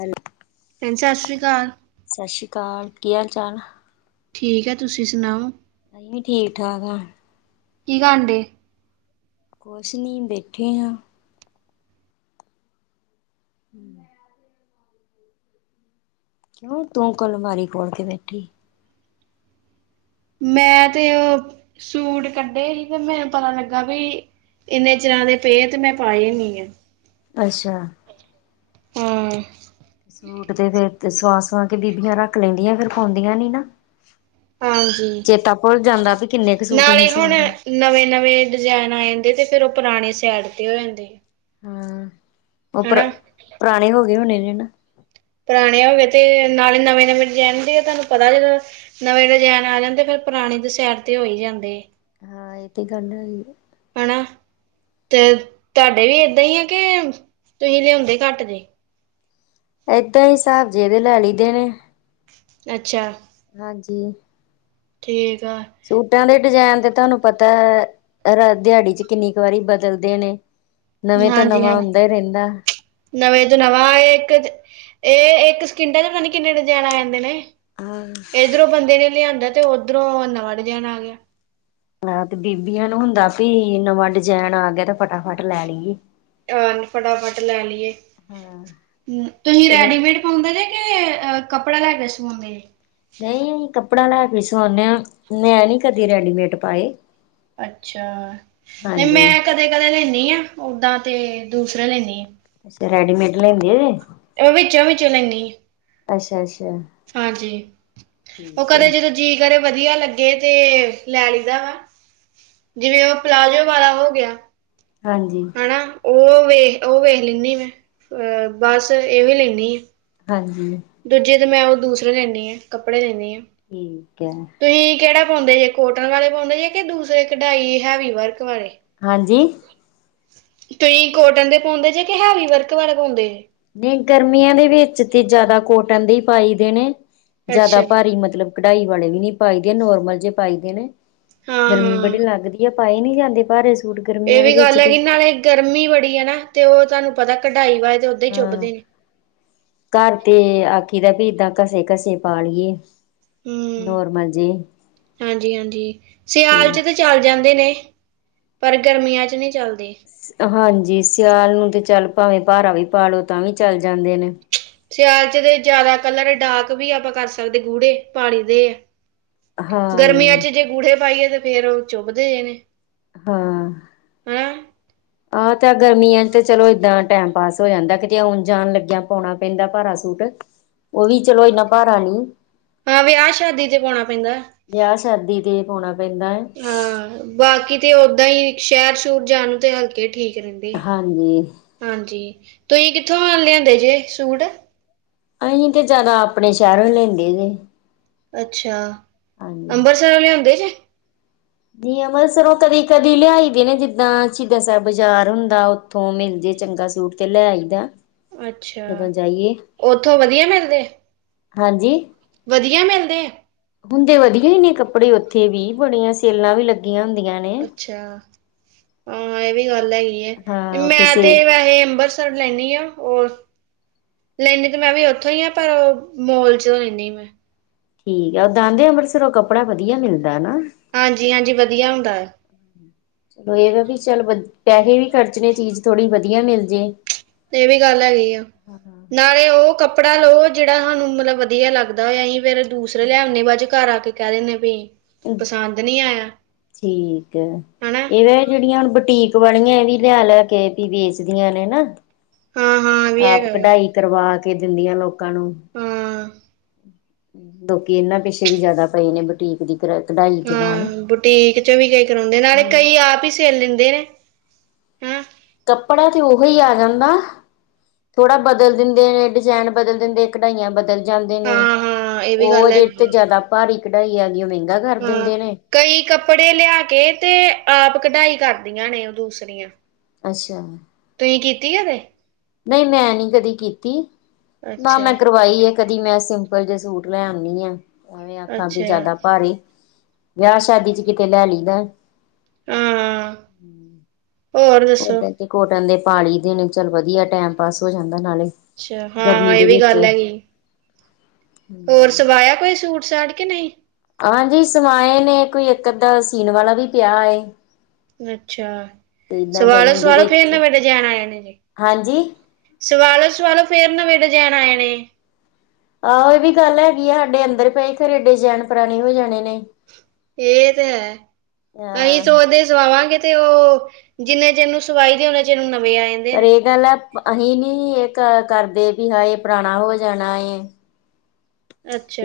ਵੱਲ ਸਤਿ ਸ੍ਰੀ ਅਕਾਲ। ਸਤਿ ਸ਼੍ਰੀ ਅਕਾਲ, ਕੀ ਹਾਲ ਚਾਲ। ਠੀਕ ਹੈ, ਤੁਸੀਂ ਸੁਣਾਓ। ਅਸੀਂ ਵੀ ਠੀਕ ਠਾਕ ਆ। ਕੀ [unintelligible] ਕੁਛ ਨਹੀਂ, ਬੈਠੇ ਹਾਂ। ਹੁੰ। ਕਿਉਂ ਤੂੰ ਕਲਮਾਰੀ ਖੋਲ ਕੇ ਬੈਠੀ? ਮੈਂ ਤੇ ਉਹ ਸੂਟ ਕੱਢੇ ਹੀ, ਤੇ ਮੈਨੂੰ ਪਤਾ ਲੱਗਾ ਬਾਈ ਇੰਨੇ ਚਿਰਾਂ ਦੇ ਪੇਏ, ਤੇ ਮੈਂ ਪਾਏ ਨਹੀਂ ਐ। ਅੱਛਾ। ਸੂਟ ਤੇ ਫਿਰ ਸਵਾ ਸਵਾ ਕੇ ਬੀਬੀਆਂ ਰੱਖ ਲੈਂਦੀਆਂ ਫ਼ਿਰ ਪਾਉਂਦੀਆਂ ਨੀ ਨਾ। ਹਾਂਜੀ ਚੇਤਾ ਭੁੱਲ ਜਾਂਦਾ ਵੀ ਕਿੰਨੇ ਕੁ ਸੂਟ ਆਹੀ ਨਾਲੇ ਹੁਣ ਸਵਾਲੇ। ਨਵੇਂ ਨਵੇਂ ਡਜੇਨ ਆ ਜਾਂਦੇ, ਤੇ ਫ਼ਿਰ ਉਹ ਪੁਰਾਣੇ ਸੈਡ ਤੇ ਹੋ ਜਾਂਦੇ ਹਾਂ, ਉਹ ਪਰ ਹਨਾ ਪੁਰਾਣੇ ਹੋ ਗਏ ਹੋਣੇ ਨੇ ਨਾ। ਪੁਰਾਣੇ ਹੋ ਗੇ ਤੇ ਨਾਲੇ ਨਵੇਂ ਨਵੇਂ ਡਿਜ਼ਾਇਨ ਹੁੰਦੇ ਤੁਹਾਨੂੰ ਪਤਾ ਜਦੋਂ ਨਵੇਂ ਡਜੇਨ ਆ ਜਾਂ ਤੇ ਫੇਰ ਪੁਰਾਣੇ ਤੇ ਸਾਈਡ ਤੇ ਹੋ ਹੀ ਜਾਂਦੇ। ਹਾਂ ਏ ਤਾ ਗੱਲ ਐ ਹੀ। ਹਨਾ ਤੇ ਤੁਹਾਡੇ ਵੀ ਏਦਾਂ ਹੀ ਆ ਕੇ ਤੁਸੀਂ ਲਿਆਉਂਦੇ ਘੱਟ ਜੇ। ਏਦਾਂ ਹੀ ਹਿਸਾਬ ਜੇ ਦੇ ਲੈ ਲਈਦੇ ਨੇ। ਅੱਛਾ। ਹਾਂਜੀ। ਠੀਕ ਆ। ਸੂਟਾਂ ਦੇ ਡਿਜ਼ਾਇਨ ਤੇ ਤੁਹਾਨੂੰ ਪਤਾ ਐ। ਦਿਹਾੜੀ ਚ ਕਿੰਨੀ ਕੁ ਵਾਰੀ ਬਦਲਦੇ ਨੇ। ਨਵੇਂ ਤੋਂ ਹਾਂਜੀ, ਨਵਾਂ ਹਾਂ ਹੁੰਦਾ ਹੀ ਰਹਿੰਦਾ। ਨਵੇਂ ਤੋਂ ਨਵਾਂ ਇੱਕ ਇਹ ਇੱਕ ਸਕਿੰਟਾਂ ਚ ਪਤਾ ਨ ਕਿੰਨੇ ਡਿਜਾਇਨ ਆ ਜਾਂਦੇ ਨੇ। ਆ ਇੱਧਰੋਂ ਬੰਦੇ ਨੇ ਲਿਆਂਦਾ ਤੇ ਉੱਧਰੋਂ ਨਵਾਂ ਡਿਜ਼ਾਇਨ ਆ ਗਿਆ। ਹਾਂ, ਤੇ ਬੀਬੀਆਂ ਨੂੰ ਹੁੰਦਾ ਵੀ ਨਵਾਂ ਡਿਜਾਇਨ ਆ ਗਿਆ ਤੇ ਫਟਾਫਟ ਲੈ ਲਈਏ। ਆ ਫਟਾਫਟ ਲੈ ਲਈਏ ਤੁਹੀ ਚਲੋ ਰੈਡੀਮੇਡ ਪਾਉਂਦੇ ਜੇ ਕੇ ਕੱਪੜਾ ਲੇ ਕੇ ਸਵਾਂਦੇ ਜੇ। ਨਹੀਂ ਕੱਪੜਾ ਲੈ ਕੇ ਸਵਾਉਂਨ ਆ, ਮੈਂ ਨੀ ਕਦੇ ਰੈਡੀਮੇਟ ਪਾਏ। ਅੱਛਾ, ਨਹੀਂ ਹਾਂਜੀ। ਮੈਂ ਕਦੇ ਕਦੇ ਲੈਂਨੀ ਆ, ਓਦਾਂ ਤੇ ਦੂਸਰਾ ਲੈਂਨੀ ਆ। ਅੱਛਾ, ਰੈਡੀਮੇਡ ਲੈਂਦੇ ਜੇ। ਊ ਵਿੱਚੋਂ ਵਿੱਚੋਂ ਲੈਂਨੀ ਅ। ਅੱਛਾ, ਅੱਛਾ। ਹਾਂਜੀ, ਉਹ ਠੀਕ ਹੈ। ਕਦੇ ਜਦੋਂ ਜੀ ਕਰੇ ਵਧੀਆ ਲੱਗੇ ਤੇ ਲੈ ਲਈਦਾ ਵਾ। ਜਿਵੇਂ ਉਹ ਪਲਾਜ਼ੋ ਵਾਲਾ ਹੋ ਗਿਆ। ਹਾਂਜੀ। ਹਨਾ, ਉਹ ਵੇਖ ਉਹ ਵੇਖ ਲੈਂਨੀ ਮੈਂ ਅਹ ਬਸ ਇਹ ਵੀ ਲੈਂਨੀ ਆ। ਹਾਂਜੀ। ਦੂਜੇ ਤੇ ਮੈਂ ਉਹ ਦੂਰੇ ਲੈਂਨੀ ਆ, ਕੱਪੜੇ ਲੈਂਨੀ ਹਾਂ। ਠੀਕ ਹੈ। ਤੁਸਹੀ ਕਿਹੜਾ ਪਾਉਂਦੇ ਜੇ, ਕੋਟਨ ਵਾਲੇ ਪਾਉਂਦੇ ਜੇ ਕਿ ਦੂਸਰੇ ਕਢਾਈ ਹੈਵੀ ਵਰਕ ਵਾਲੇ? ਹਾਂਜੀ। ਤੁਹੀ ਕੋਟਨ ਦੇ ਪਾਉਂਦੇ ਜੇ ਕਿ ਹੈਵੀ ਵਰਕ ਬੇ ਪਾਉਂਦੇ? ਨਹੀਂ ਗਰਮੀਆਂ ਦੇ ਵਿੱਚ ਤੇ ਜ਼ਿਆਦਾ ਕੋਟਨ ਦੇ ਪਾਈ ਦੇਣੇ, ਜਾਦਾ ਅੱਛਾ ਪਾਰੀ ਮਤਲਬ ਕਢਾਈ ਵਾਲੇ ਵੀ ਨੀ ਪਾਈਦੇ ਨੋਰਮਲ ਜੇ ਪਾਈ ਦੇ ਨੇ, ਹਾਂ ਗਰਮੀ ਹਾਂ ਬੜੀ ਲੱਗਦੀ ਪਾਏ ਨੀ ਜਾਂਦੇ ਪਾਰੇ ਇਹ ਵੀ ਗੱਲ ਐ ਕਿ ਨਾਲੇ ਗਰਮੀ ਬੜੀ ਐ ਨਾ ਤੇ ਉਹ ਤੁਹਾਨੂੰ ਪਤਾ ਕਢਾਈ ਵਏ ਤੇ ਓਦਾਂ ਹੀ ਚੁੱਭਦੇ ਨੇ। ਕਾਰ ਤੇ ਆਖੀਦਾ ਵੀ ਇਦਾਂ ਘਸੇ ਘਸੇ ਪਾ ਲਈਏ। ਨੋਰਮਲ ਜੀ। ਹਾਂਜੀ-ਹਾਂਜੀ, ਸਿਆਲ ਚ ਤਾਂ ਚੱਲ ਜਾਂਦੇ ਨੇ। ਪਰ ਗਰਮੀਆਂ ਚ ਨਹੀਂ ਚੱਲਦੇ। ਹਾਂਜੀ, ਸਿਆਲ ਨੂੰ ਤੇ ਚੱਲ ਭਾਵੇਂ ਭਾਰਾ ਵੀ ਪਾਲੋ ਤਾਂ ਵੀ ਚੱਲ ਜਾਂਦੇ ਨੇ। ਸਿਆਲ ਚ ਤੇ ਜ਼ਿਆਦਾ ਕਲਰ ਡਾਕ ਵੀ ਆਪਾਂ ਕਰ ਸਕਦੇ ਗੂੜੇ ਪਾਣੀ ਦੇ ਆ। ਗਰਮੀਆਂ ਹਾਂਜੀ ਚ ਜੇ ਗੂੜੇ ਪਾਈਏ ਤਾਂ ਫੇਰ ਉਹ ਚੁੱਭਦੇ ਜ ਨੇ। ਹਾਂ। ਹੈਂ। ਆਹ ਤੇ ਗਰਮੀਆਂ ਚ ਤੇ ਚਲੋ ਏਦਾਂ ਟੈਮ ਪਾਸ ਹੋ ਜਾਂਦਾ ਕਿਤੇ ਆਉਣ ਜਾਣ ਲੱਗਿਆ ਪਾਣਾ ਪੈਂਦਾ ਪਾਰਾ ਸੂਟ। ਉਹ ਵੀ ਚਲੋ ਇਏਨਾ ਪਾਰਾ ਨੀ। ਹਾਂ, ਵਿਆਹ ਸ਼ਾਦੀ ਤੇ ਪਾਉਣਾ ਪੈਂਦਾ। ਵਿਆਹ ਸ਼ਾਦੀ ਤੇ ਪਾਉਣਾ ਪੈਂਦਾ ਐ। ਹਾਂ ਬਾਕੀ ਤੇ ਓਦਾਂ ਹੀ ਸ਼ਹਿਰ ਸ਼ੁਰ ਜਾਣ ਤੇ ਹਲਕੇ ਠੀਕ ਰਹਿੰਦੇ। ਹਾਂਜੀ। ਹਾਂਜੀ, ਤੁਹੀ ਕਿੱਥੋਂ ਲਿਆਂਦੇ ਜੇ ਸ਼ੂਟ? ਆਹੀ ਤੇ ਜਾਦਾ ਆਪਣੇ ਸ਼ਹਿਰੋ ਹੀ ਲੈਂਦੇ ਜੇ। ਅੱਛਾ, ਹਾਂਜੀ ਅੰਬਰਸਰੋ ਲਿਆਂਉਦੇ ਜੇ? ਨੀ ਅੰਮ੍ਰਿਤਸਰੋਂ ਕਦੀ ਕਦੀ ਲਿਆਈ ਦੇ ਨੇ, ਜਿੱਦਾਂ ਸ਼ਹੀਦਾਂ ਸਾਹਿਬ ਬਾਜ਼ਾਰ ਹੁੰਦਾ ਹੋਮ ਇਜ ਚੰਗਾ ਸੂਟ। ਤੇ ਲੈ ਆਈਦਾ ਜਦੋਂ ਅੱਛਾ ਜਾਈਏ, ਉੱਥੋਂ ਵਧੀਆ ਮਿਲਦੇ ਹਾਂਜੀ। ਵਧੀਆ ਮਿਲਦੇ ਆ? ਹੁੰਦੈ ਵਧੀਆ ਹੀ ਨੇ ਕੱਪੜੇ ਉਥੇ ਵੀ ਬੜੀਆਂ ਸੇਲਾਂ ਵੀ ਲੱਗੀਆਂ ਹੁੰਦੀਆਂ। ਨੇ ਅੱਛਾ, ਇਹ ਵੀ ਗੱਲ ਹੈਗੀ ਐ, ਹਾਂ ਉੱਥੇ ਮੈਂ ਸੇ ਤੇ ਵੈਸੇ ਅੰਬਰ ਸਰੋਂ ਲੈਂਨੀ ਹਾਂ ਉਹਰ ਲੈਂਣੀ ਤੇ ਮੈਂ ਵੀ ਉਥੋਂ ਹੀ ਆ ਪਰ ਮੋਲ ਚੋਂ ਲੈਣੀ ਆਂ ਮੈਂ ਠੀਕ ਐ, ਉਦਾਂ ਤੇ ਅੰਮ੍ਰਿਤਸਰੋਂ ਕੱਪੜਾ ਵਧੀਆ ਮਿਲਦਾ ਨਾ। ਹਾਂਜੀ, ਹਾਂਜੀ ਵਧੀਆ ਹੁੰਦਾ ਐ। ਉਹ ਏ ਐ ਵੀ ਚਲ ਵੱਧ, ਪੈਸੇ ਵੀ ਖਰਚਣੇ ਚੀਜ਼ ਥੋੜੀ ਵਧੀਆ ਮਿਲ ਜੇ। ਇਹ ਵੀ ਗੱਲ ਹੈਗੀ ਆ। ਨਾਲੇ ਉਹ ਕੱਪੜਾ ਲਓ ਜਿਹੜਾ ਅਹਨੂੰ ਮਤਲਬ ਵਧੀਆ ਲੱਗਦਾ ਹੋ ਆਹੀ ਫੇਰ ਦੂਸਰੇ ਲੇ ਆਉਣੇ ਬਾਚੋਂ ਕਾਰ ਆ ਕੇ ਕਹਿ ਦਿੰਦੇ ਵੀ ਪਸੰਦ ਨਹੀਂ ਆਇਆ ਠੀਕ ਐ, ਹਨਾ ਇਹਦਾ ਜਿਹੜੀਆਂ ਹੁਣ ਬੁਟੀਕ ਵਾਲਣੀਆਂ ਇਹ ਵੀ ਲਿਆ ਲਿਆ ਕੇ ਵੀ ਵੇਚਦੀਆਂ ਨੇ ਨਾ। ਹਾਂ ਹਾਂ ਇਹ ਵੀ ਆਪ ਹੈਗਾ ਵਾ ਕਢਾਈ ਕਰਵਾ ਕੇ ਦਿੰਦੀਆਂ ਲੋਕਾਂ ਨੂੰ। ਹਾਂ ਲੋਕੀ ਇਹਨਾਂ ਪਿੱਛੇ ਵੀ ਜ਼ਿਆਦਾ ਪਏ ਨੇ ਬੁਟੀਕ ਦੀ। ਕਢਾਈ ਦੇ ਨਾਲ। ਬੁਟੀਕ ਚ ਵੀ ਗਏ ਕਰਾਉਂਦੇ, ਨਾਲੇ ਹੂੰ। ਕਈ ਆਪ ਹੀ ਸਿਲ ਲੈਂਦੇ ਨੇ। ਹੈਂ ਕੱਪੜਾ ਤਾ ਉਹੀ ਆ ਜਾਂਦਾ। ਥੋੜਾ ਬਦਲ ਦਿੰਦੇ ਨੇ ਡਿਜ਼ਾਇਨ ਬਦਲ ਦਿੰਦੇ, ਕਢਾਈਆਂ ਬਦਲ ਜਾਂਦੇ ਨੇ ਹਾਂ ਹਾਂ ਇਹ ਵੀ ਉਹ ਗੱਲ ਅਜੇ ਤੇ ਹੈਗੀ ਆ ਜਿਆਦਾ ਭਾਰੀ ਕਢਾਈ ਆ ਗਈ ਮਹਿੰਗਾ ਕਰ ਹਾਂ ਦਿੰਦੇ ਨੇ। ਕਈ ਕੱਪੜੇ ਲਿਆ ਕੇ ਤੇ ਆਪ ਕਢਾਈ ਕਰਦੀਆਂ ਨੇ ਦੂਸਰੀਆਂ। ਅੱਛਾ। ਤੁਹੀ ਕੀਤੀ ਆ ਕਦੇ? ਨਈ ਮੈਂ ਨੀ ਕਦੇ ਕੀਤੀ, ਨਾ ਅੱਛਾ ਮੈਂ ਕਰਵਾਈ ਏ। ਤਦੀ ਮੈਂ ਸਿੰਪਲ ਜੇ ਸੂਟ ਲੈ ਨੀ ਆ। ਔਵੇਂ ਆਖਾਂ ਕਿ ਅੱਛਾ ਜਾਦਾ ਭਾਰੀ ਵਿਆ ਸ਼ਾਦੀ 'ਚ ਕਿਤੇ ਲੈ ਲੀ ਦੈ। ਹਾਂ, ਔਰ ਦੱਸੋ। ਓਦਾਂ ਤੇ ਕੋਟਨ ਦੇ ਪਾ ਲਈ ਦੇ ਨੇ ਚਲ ਵਧੀਐ ਟਾਈਮ ਪਾਸ ਹੋ ਜਾਂਦੈ ਨਾਲੇ। ਹਾਂ, ਗਰਮੀ ਏ ਦੇ ਵੀ ਵਿੱਚ। ਗੱਲ ਹੈਗੀ। ਹੋਰ ਸਵਾਇਆ ਕੋਈ ਸੂਟ-ਸਾਟ ਕੇ ਨਈ। ਹਾਂ ਜੀ ਸਮਾਏ ਨੇ। ਕੋਈ ਇੱਕ ਅੱਧਾ ਸੀਨ ਵਾਲਾ ਵੀ ਪਿਆ ਏ। ਅੱਛਾ, ਤੇ ਏਦਾਂ ਗਰਮੀ ਦੇ ਸਵਾਲੋ-ਸਵਾਲੋ ਫੇਰ ਵਿੱਚ ਨਬੇੜ ਜਾਣਾ ਹੋਏ। ਹਾਂਜੀ [unintelligible] ਸਵਾਲੋ-ਸਵਾਲੋ ਫੇਰ ਨਬੇੜ ਜਾਣ ਆਏ ਨੇ। ਆਹੋ ਏ ਵੀ ਗੱਲ ਹੈਗੀ ਆ ਹਾਡੇ ਅੰਦਰ ਪਈ ਫਿਰ ਏਡੇ ਸਾਲ ਪਰਾਣੇ ਹੋ ਜਾਣੇ ਨੇ। ਏ ਤੇ ਹੈ, ਅਹੀ ਹਾਂ ਸੋਚਦੇ ਧੁਵਾਵਾਂਗੇ ਤੇ ਔ ਜਿੰਨੇ ਚਿਰ ਨੂੰ ਸਵਾਈ ਜਾਣੇ ਔਨੇ ਚਿਰ ਨੂੰ ਨਵੇਂ ਆ ਜਾਣੇ। ਪਰ ਏ ਗੱਲ ਐ ਅਹੀ ਨੀ ਇੱਕ ਕਰਦੇ ਬੀ ਹਾਏ ਪਰਾਣਾ ਹੋ ਜਾਣਾ ਏ।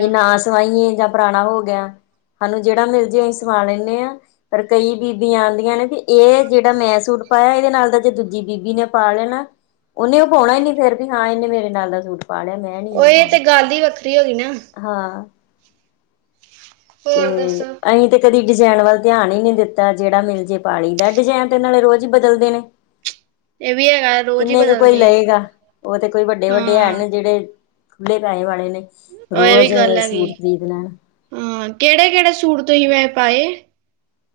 ਕਿ ਨਾ ਸਵਾਈਏ ਜਾਂ ਪੁਰਾਣਾ ਹੋ ਗਿਆ, ਸਾਨੂੰ ਜੇੜਾ ਮਿਲ ਜੇ ਔ ਹੀ ਸਵਾ ਲੈਨੇ ਆ। ਪਰ ਕਈ ਬੀਬੀਆਂ ਆਂਦੀਐ ਨੇ ਬੀ ਏ ਜੇੜਾ ਮੈਂ ਸੂਟ ਪਾਇਆ ਏਦੇ ਨਾਲ ਦਾ ਜੇ ਦੂਜੀ ਬੀਬੀ ਨੇ ਪਾ ਲੈਣਾ ਔਨੇ ਔ ਪੋਉਣਾ ਈ ਨਈ ਫਿਰ ਵੀ ਹਾਂ ਏਨੇ ਮੇਰੇ ਨਾਲ ਦਾ ਸੂਟ ਪਾ ਲਿਆ, ਮੈਂ ਨੀ ਔ ਇਹ ਏ ਤੇ ਪਾਉਣਾ। ਗਲ ਈ ਵੱਖਰੀ ਹੋ ਗੀ ਨਾ। ਹਾਂ। ਹੋਰ ਤੇ ਦੱਸੋ ਅਹੀ ਤੇ ਕਦੀ ਡਜੈਨ ਵੱਲ ਧਿਆਨ ਈ ਨੀ ਦਿੱਤਾ ਜੇੜਾ ਮਿਲ ਜੇ ਪਾ ਲਈ ਦੈ। ਡਜੈਨ ਤੇ ਨਾਲੇ ਰੋਜ਼ ਈ ਬਦਲਦੇ ਨੇ। ਇਹ ਵੀ ਹੈਗਾ ਰੋਜ਼ ਹੀ ਕਿੰਨੇ ਕ ਕੋਈ ਬਦਲਦੇ ਲਏਗਾ ਔ ਤੇ ਕੋਈ ਵੱਡੇ ਵੱਡੇ ਹੈ ਹਾਂ ਨੇ ਜੇੜੇ ਖੁੱਲੇ ਪੈਹੇ ਵਾਲੇ ਨੇ, ਉਹ ਇਹ ਵੀ ਰੋਜ ਗੱਲ ਹੈਗੀ ਸੂਟ ਖ਼ਰੀਦ ਲੈਣ ਹਾਂ, ਕੈੜੇ-ਕੈੜੇ ਸੂਟ ਤੁਹੀ ਵੈਹੇ ਪਾਏ।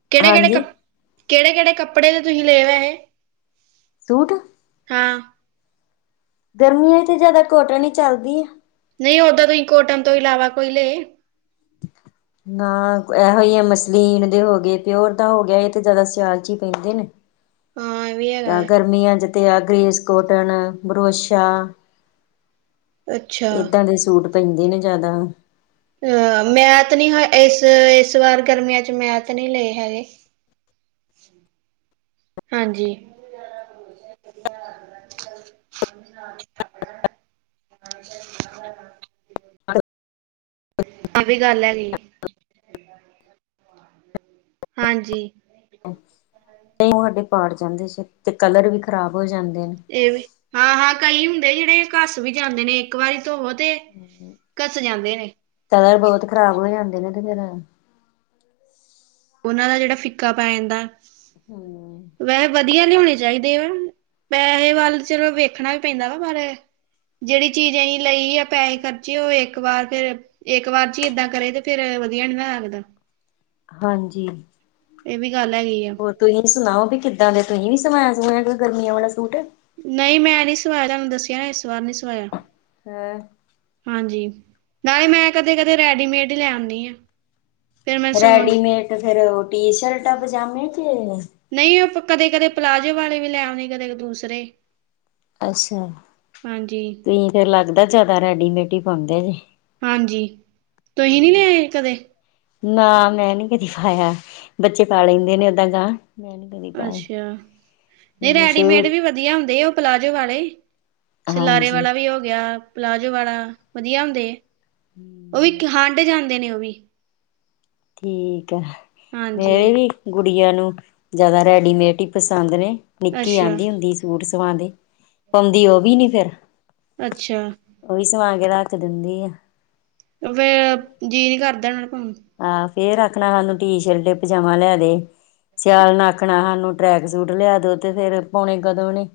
ਕੈੜੇ-ਕੈੜੇ ਹਾਂਜੀ ਕੱਪ ਕੈੜੇ-ਕੈੜੇ ਕੱਪੜੇ ਦੇ ਤੁਹੀ ਲਏ ਵੈਹੇ? ਸੂਟ ਹਾਂ। ਗਰਮੀਆਂ ਇੱਚ ਜਾਦਾ ਕੋਟਨ ਈ ਚਲਦੀ ਆ। ਨਈ ਔਦਾਂ ਤੁਹੀ ਕੋਟਨ ਤੋ ਇਲਾਵਾ ਕੋਈ ਲਏ? [inaudible] ਨਾ, ਐਹੋ ਈਏ ਮਸਲੀਨ ਦੇ ਹੋਗੇ, ਪੇਔਰ ਦਾ ਹੋ ਗਿਆ। ਏ ਤੇ ਜਾਦਾ ਸਿਆਲ 'ਚ ਈ ਪੈਂਦੇ ਨੇ। ਹਾਂ ਇਹ ਵੀ ਤਾਂ ਹੈਗਾ ਗਰਮੀਆਂ 'ਚ ਤੇ ਆ ਗ੍ਰੇਸਕੋਟਨ, ਬਰੋਸ਼ਾ ਅੱਛਾ ਏਦਾਂ ਦੇ ਸੂਟ ਪੈਂਦੇ ਨੇ ਜਾਦਾ। ਅ ਮੈ ਤ ਨੀ ਹਾ ਏਸ, ਏਸ ਵਾਰ ਗਰਮੀਆਂ 'ਚ ਮੈ ਤ ਨਈ ਲਏ ਹੈਗੇ। ਹਾਂਜੀ। [unintelligible] ਆ ਵੀ ਗਲ ਹੈਗੀ। [inaudible] [unintelligible] ਹਾਂਜੀ। [unintelligible] ਪਾੜ ਜਾਂਦੇ ਸੀ ਤੇ ਕਲਰ ਵੀ ਖਰਾਬ ਹੋ ਜਾਂਦੇ ਨੇ। ਏ ਵੀ, ਹਾਂ-ਹਾਂ ਕਈ ਹੁੰਦੇ ਜੇੜੇ ਘੱਸ ਵੀ ਜਾਂਦੇ ਨੇ। ਇੱਕ ਵਾਰੀ ਧੋਵੋ ਤੇ, ਘੱਸ ਜਾਂਦੇ ਨੇ। ਕਲਰ ਬੋਤ ਖਰਾਬ ਹੋ ਜਾਂਦੇ ਨੇ ਤੇ ਫੇਰ ਔਨਾਂ ਦਾ ਜੇੜਾ ਫਿੱਕਾ ਪੈ ਜਾਂਦਾ ਹੂੰ। ਵੈਹੇ ਵਧੀਆ ਲਿਆਉਣੇ ਚਾਈਦੇ ਵਾ। ਪੈਹੇ ਵਲ ਚਲੋ ਵੇਖਣਾ ਈ ਪੈਂਦਾ ਵਾ ਪਰ ਜੇੜੀ ਚੀਜ ਅਹੀ ਲਈ ਅ ਪੈਹੇ ਖਰਚੇ ਔ ਇੱਕ ਵਾਰ ਫੇਰ, ਇੱਕ ਵਾਰ ਜੀ ਏਦਾਂ ਕਰੇ ਤੇ ਫੇਰ ਵਧੀਆ ਨੀ ਨਾ ਲਗਦਾ। ਹਾਂਜੀ। ਏ ਵੀ ਗਲ ਹੈਗੀ ਆ। ਹੋਰ ਤੂਹੀ ਸੁਨਾਓ ਵੀ ਕਿੱਦਾਂ ਦੇ ਤੂਹੀ ਨੀ ਸੁਵਾਏਆ ਸਵੁਏਆ ਗਰਮੀਆਂ ਵਾਲਾ ਸੂਟ ਨਈ ਮੈਂ ਨੀ ਸਵਾਏਆ ਤੁਆਨੂ ਦੱਸੇਆ ਨਾ ਇਸ ਵਾਰ ਨੀ ਸੁਵਾਏਆ। [unintelligible] ਹਾਂਜੀ ਨਾਲੇ ਮੈਂ ਕਦੇ ਕਦੇ ਰੈਡੀਮੇਡ ਈ ਲੈ ਆਂਨੀ ਆਂ। ਰੈਡੀਮੇਟ ਫੇਰ ਓ ਟੀ ਸ਼ਰਟਾਂ ਪਜਾਮੇ ਕੇ ਨਈ ਓ ਕਦੇ ਕਦੇ ਪਲਾਜ਼ੋ ਵਾਲੇ ਵੀ ਲੈਓਂਨੇ ਕਦੇ ਦੂਸਰੇ। ਅੱਸਾ ਹਾਂਜੀ ਤੂਹੀ ਤੇ ਲਗਦਾ ਜਾਦਾ ਰੈਡੀਮੇਟ ਈ ਪਾਂਦੇ ਜੇ। ਹਾਂਜੀ ਤੂਹੀ ਨੀ ਲੇਆਏ ਕਦੇ ਨਾ ਮੈਂ ਨੀ ਕਦੀ ਪਾਏਆ ਬੱਚੇ ਪਾ ਲੈਂਦੇ ਨੇ ਓਦਾਂ ਤਾਂ ਅੱਛਾ। ਨਈ ਰੈਡੀਮੇਡ ਸ਼ੁਰੂ ਵੀ ਵਦੀਆ ਹੁੰਦੇ ਓ ਪਲਾਜੋ ਵਾਲੇ ਸ਼ਲਾਰੇ ਹਾਂਜੀ ਵਾਲਾ ਵੀ ਹੋ ਗੇਆ। ਪਲਾਜ਼ੋ ਵਾਲਾ ਵਦੀਆ ਹੁੰਦੇ। [inaudible] ਓ ਇਕ ਹੰਡ ਜਾਂਦੇ ਨੇ ਓ ਵੀ। ਠੀਕੈ ਮੇਰੇ ਹਾਂਜੀ, ਵੀ ਗੁੜੀਆਂ ਨੂੰ ਜਾਦਾ ਰੈਡੀਮੇਡ ਈ ਪਸੰਦ ਨੇ ਨਿੱਕੀ ਅੱਛਾ। ਆਹਂਦੀ ਹੁੰਦੀ ਸੀ ਸੂਟ ਸਵਾਦੇ ਪਾਉਂਦੀ ਓ ਵੀ ਨੀ ਫੇਰ। ਅੱਛਾ, ਓਵੀ ਸਵਾ ਕੇ ਰਖ ਦਿੰਦੀ ਐ। [unintelligible] ਜੀਅ ਨੀ ਕਰਦਾ ਏਨਾ ਨੂ ਪੋਨ ਨੂ। ਆ ਫ਼ੇਰ ਆਖਣਾ ਹਾਨੂੰ ਟੀ ਸ਼ਰਟ ਪਜਾਮਾ ਲੈ ਦੇ, ਸਿਆਲ ਨਾ ਆਖਣਾ ਹਾਨੂ ਟਰੈਕ ਸੂਟ ਲੇਆ ਦੋ ਤੇ ਫੇਰ ਪੌਣੇ ਕਦੋਂ ਨੇ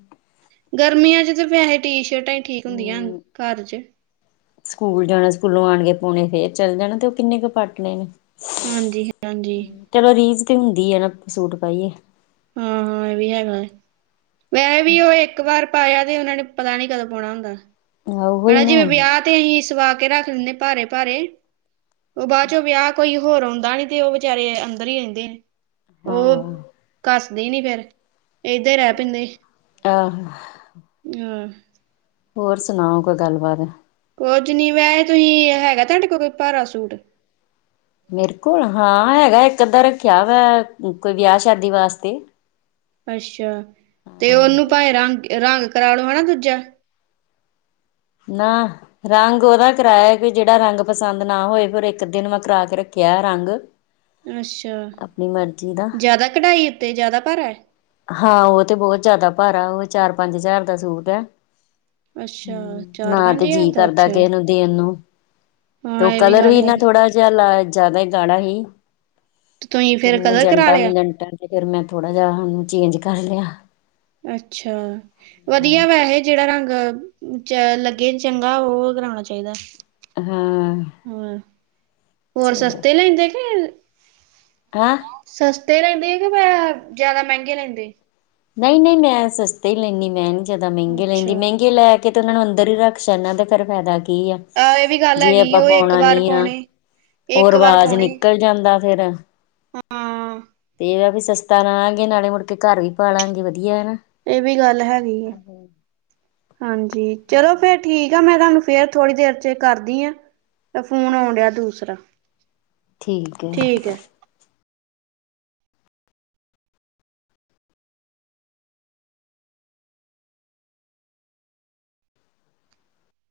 ਗਰਮੀਆਂ ਚ ਸਿਰਫ ਵੈਹੇ ਟੀਸ਼ਰਟਾਂ ਹੀ ਠੀਕ ਹੁੰਦੀਆਂ ਹੂੰ ਘਰ ਚ ਸਕੂਲ ਜਾਣਾ ਸਕੂਲੋਂ ਆਣਗੇ ਪੌਣੇ ਫੇਰ ਚੱਲ ਜਾਣਾ ਤੇ ਕਿੰਨੇ ਕੁ ਫਰਕ ਹਾਂਜੀ ਹਾਂਜੀ ਚਲੋ ਰੀਸ ਤੇ ਹੁੰਦੀ ਹ ਨਾ ਸੂਟ ਪਾਈਏ ਹਾਂ ਇਹ ਵੀ ਹੈਗਾ ਹੈ ਵੈਹੇ ਵੀ ਉਹ ਇੱਕ ਵਾਰ ਪਾਇਆ ਤੇ ਉਹਨਾਂ ਨੇ ਪਤਾ ਨੀ ਕਦੋਂ ਪਾਉਣਾ ਹੁੰਦਾ ਆਹੋ ਹੀ ਬੜਾ ਜੀ ਵੇ ਨਾ ਵਿਆਹ ਤੇ ਹੀ ਸਵਾ ਕੇ ਰੱਖ ਲੈਦੇ ਭਾਰੇ ਭਾਰੇ ਬੈਂਚੋ ਵੈਯਾ ਕੋਈ ਹੋਰ ਆਉਂਦਾ ਨਹੀਂ ਤੇ ਉਹ ਵਿਚਾਰੇ ਅੰਦਰ ਹੀ ਰਹਿੰਦੇ ਨੇ ਉਹ ਹਾਂ ਕੱਸਦੇ ਨੀ ਫੇਰ ਏਧਾ ਹੀ ਰਹਿ ਪੈਂਦੇ ਆਹ [unintelligible] ਹੋਰ ਸੁਨਾਓ ਕੋ ਗੱਲਬਾਤ ਕੁਝ ਨਹੀਂ ਮੈਂ ਤੁਹੀ ਹੈਗਾ ਤੁਹਾਡੇ ਕੋਲ ਭਾਰਾ ਸੂਟ ਮੇਰ ਕੋਲ ਹਾਂ ਹੈਗਾ ਇੱਕ ਆਦਾ ਵਾ ਕੋ ਵਯਾ ਸ਼ਾਦੀ ਵਾਸਤੇ ਅੱਸ਼ਾ ਤੇ ਉਹਨੂੰ ਭਾੲ ਰਾੰਗ ਕਰਾਨ ਵਾਲਾ ਦੂਜਾ ਨਾ ਰਾਂਗ ਓਹਦਾ ਕਰਾਇਆ ਕਿ ਜਿਹੜਾ ਰੰਗ ਪਸੰਦ ਨਾ ਹੋ ਫਿਰ ਇੱਕ ਦਿਨ ਮੈਂ ਕਰਾਕੇ ਰੱਖਿਆ ਰੰਗ ਅੱਸ਼ਾ ਆਪਣੀ ਮਰਜ਼ੀ ਦਾ ਜਾਦਾ ਕਡਾਈ ਉਤੇ ਜਾਦਾ ਭਾਰੈ ਹਾਂ ਓ ਤੇ ਬੋਹ ਜਾਦਾ ਭਾਰਾ ਓ ਚਾਰ, ਪੰਜ ਹਜਾਰ ਦਾ ਸੂਟ ਆ। ਅੱਛਾ ਨਾ ਚਾਰ ਤੇ ਪੰਜ ਜੀ ਹਜ਼ਾਰ ਦਾ ਕਰਦਾ ਅੱਛਾ ਕਿਹੇ ਨੂ ਦੇਨ ਨੂ ਹਾਂ ਤੋ ਇਹ ਕਲਰ ਗੱਲ ਵੀ ਨਾ ਹੈਗੀ ਥੋੜਾ ਜਿਹਾ ਜਿਆਦਾ ਹੀ ਗਾੜਾ ਸੀ ਤੁਸੀਂ ਤੇ ਫੇਰ ਕਲਰ ਕਰਾ ਮਜੰਟਾ ਲਿਆ ਮਜੁੰਟਾ ਫਿਰ ਮੈਂ ਥੋੜਾ ਜਿ ਉਹਨੂੰ ਚੇਂਜ ਕਰ ਲਿਆ ਅੱਛਾ ਵਧੀਆ ਵੈਹੇ ਜਿਹੜਾ ਰੰਗ ਚ ਲੱਗੇ ਚੰਗਾ ਉਹ ਕਰਾਣਾ ਚਾਹੀਦਾ ਹਾਂ ਹੋਰ ਚਲੋ ਸਸਤੇ ਲੈਂਦੇ ਕੇ [unintelligible] ਸਸਤੇ ਰਹਿੰਦੇ ਕਿ ਮੈਂ ਜਿਆਦਾ ਮਹਿੰਗੇ ਰਹਿੰਦੇ ਨਹੀਂ ਨਹੀਂ ਮੈਂ ਸਸਤੀ ਲੈਨੀ ਮੈ ਨੀ ਜਾਦਾ ਮਹਿੰਗੇ ਲੈਂਦੀ ਅੱਛਾ ਮਹਿੰਗੇ ਲੈ ਕਿਤਨਾ ਨੂੰ ਅੰਦਰ ਹੀ ਰੱਖ [unintelligible] ਤੇ ਫਿਰ ਫਾਇਦਾ ਕੀ ਹ ਆਹ ਇਹ ਵੀ ਗੱਲ ਹੈਗੀ ਉਹ ਇੱਕ ਭੋਨਾ ਨੀ ਵਾਰ ਆ ਪਾਉਣੇ ਓ ਇੱਕ ਵਾਰ ਰਵਾਜ ਪਾਉਣੇ ਨਿਕਲ ਚਲਦਾ ਮੇਰਾ ਹਾਂ ਵੀ ਸਸਤਾ ਰਹਾਂਗੇ ਨਾਲੇ ਮੁੜ ਕੇ ਘਰ [unintelligible] ਵਧੀਆ ਨਾ ਇਹ ਵੀ ਗੱਲ ਹੈਗੀ ਆ ਹਾਂਜੀ ਚਲੋ ਫੇਰ ਠੀਕ ਜਾ ਮੇਰਾ ਫੇਰ ਥੋੜੀ ਦੇਰ ਚ ਕਰਦੀ ਆ ਫੋਨ ਆਉਂਦਿਆ ਦੂਸਰਾ ਠੀਕੇ ਠੀਕ ਹੈ।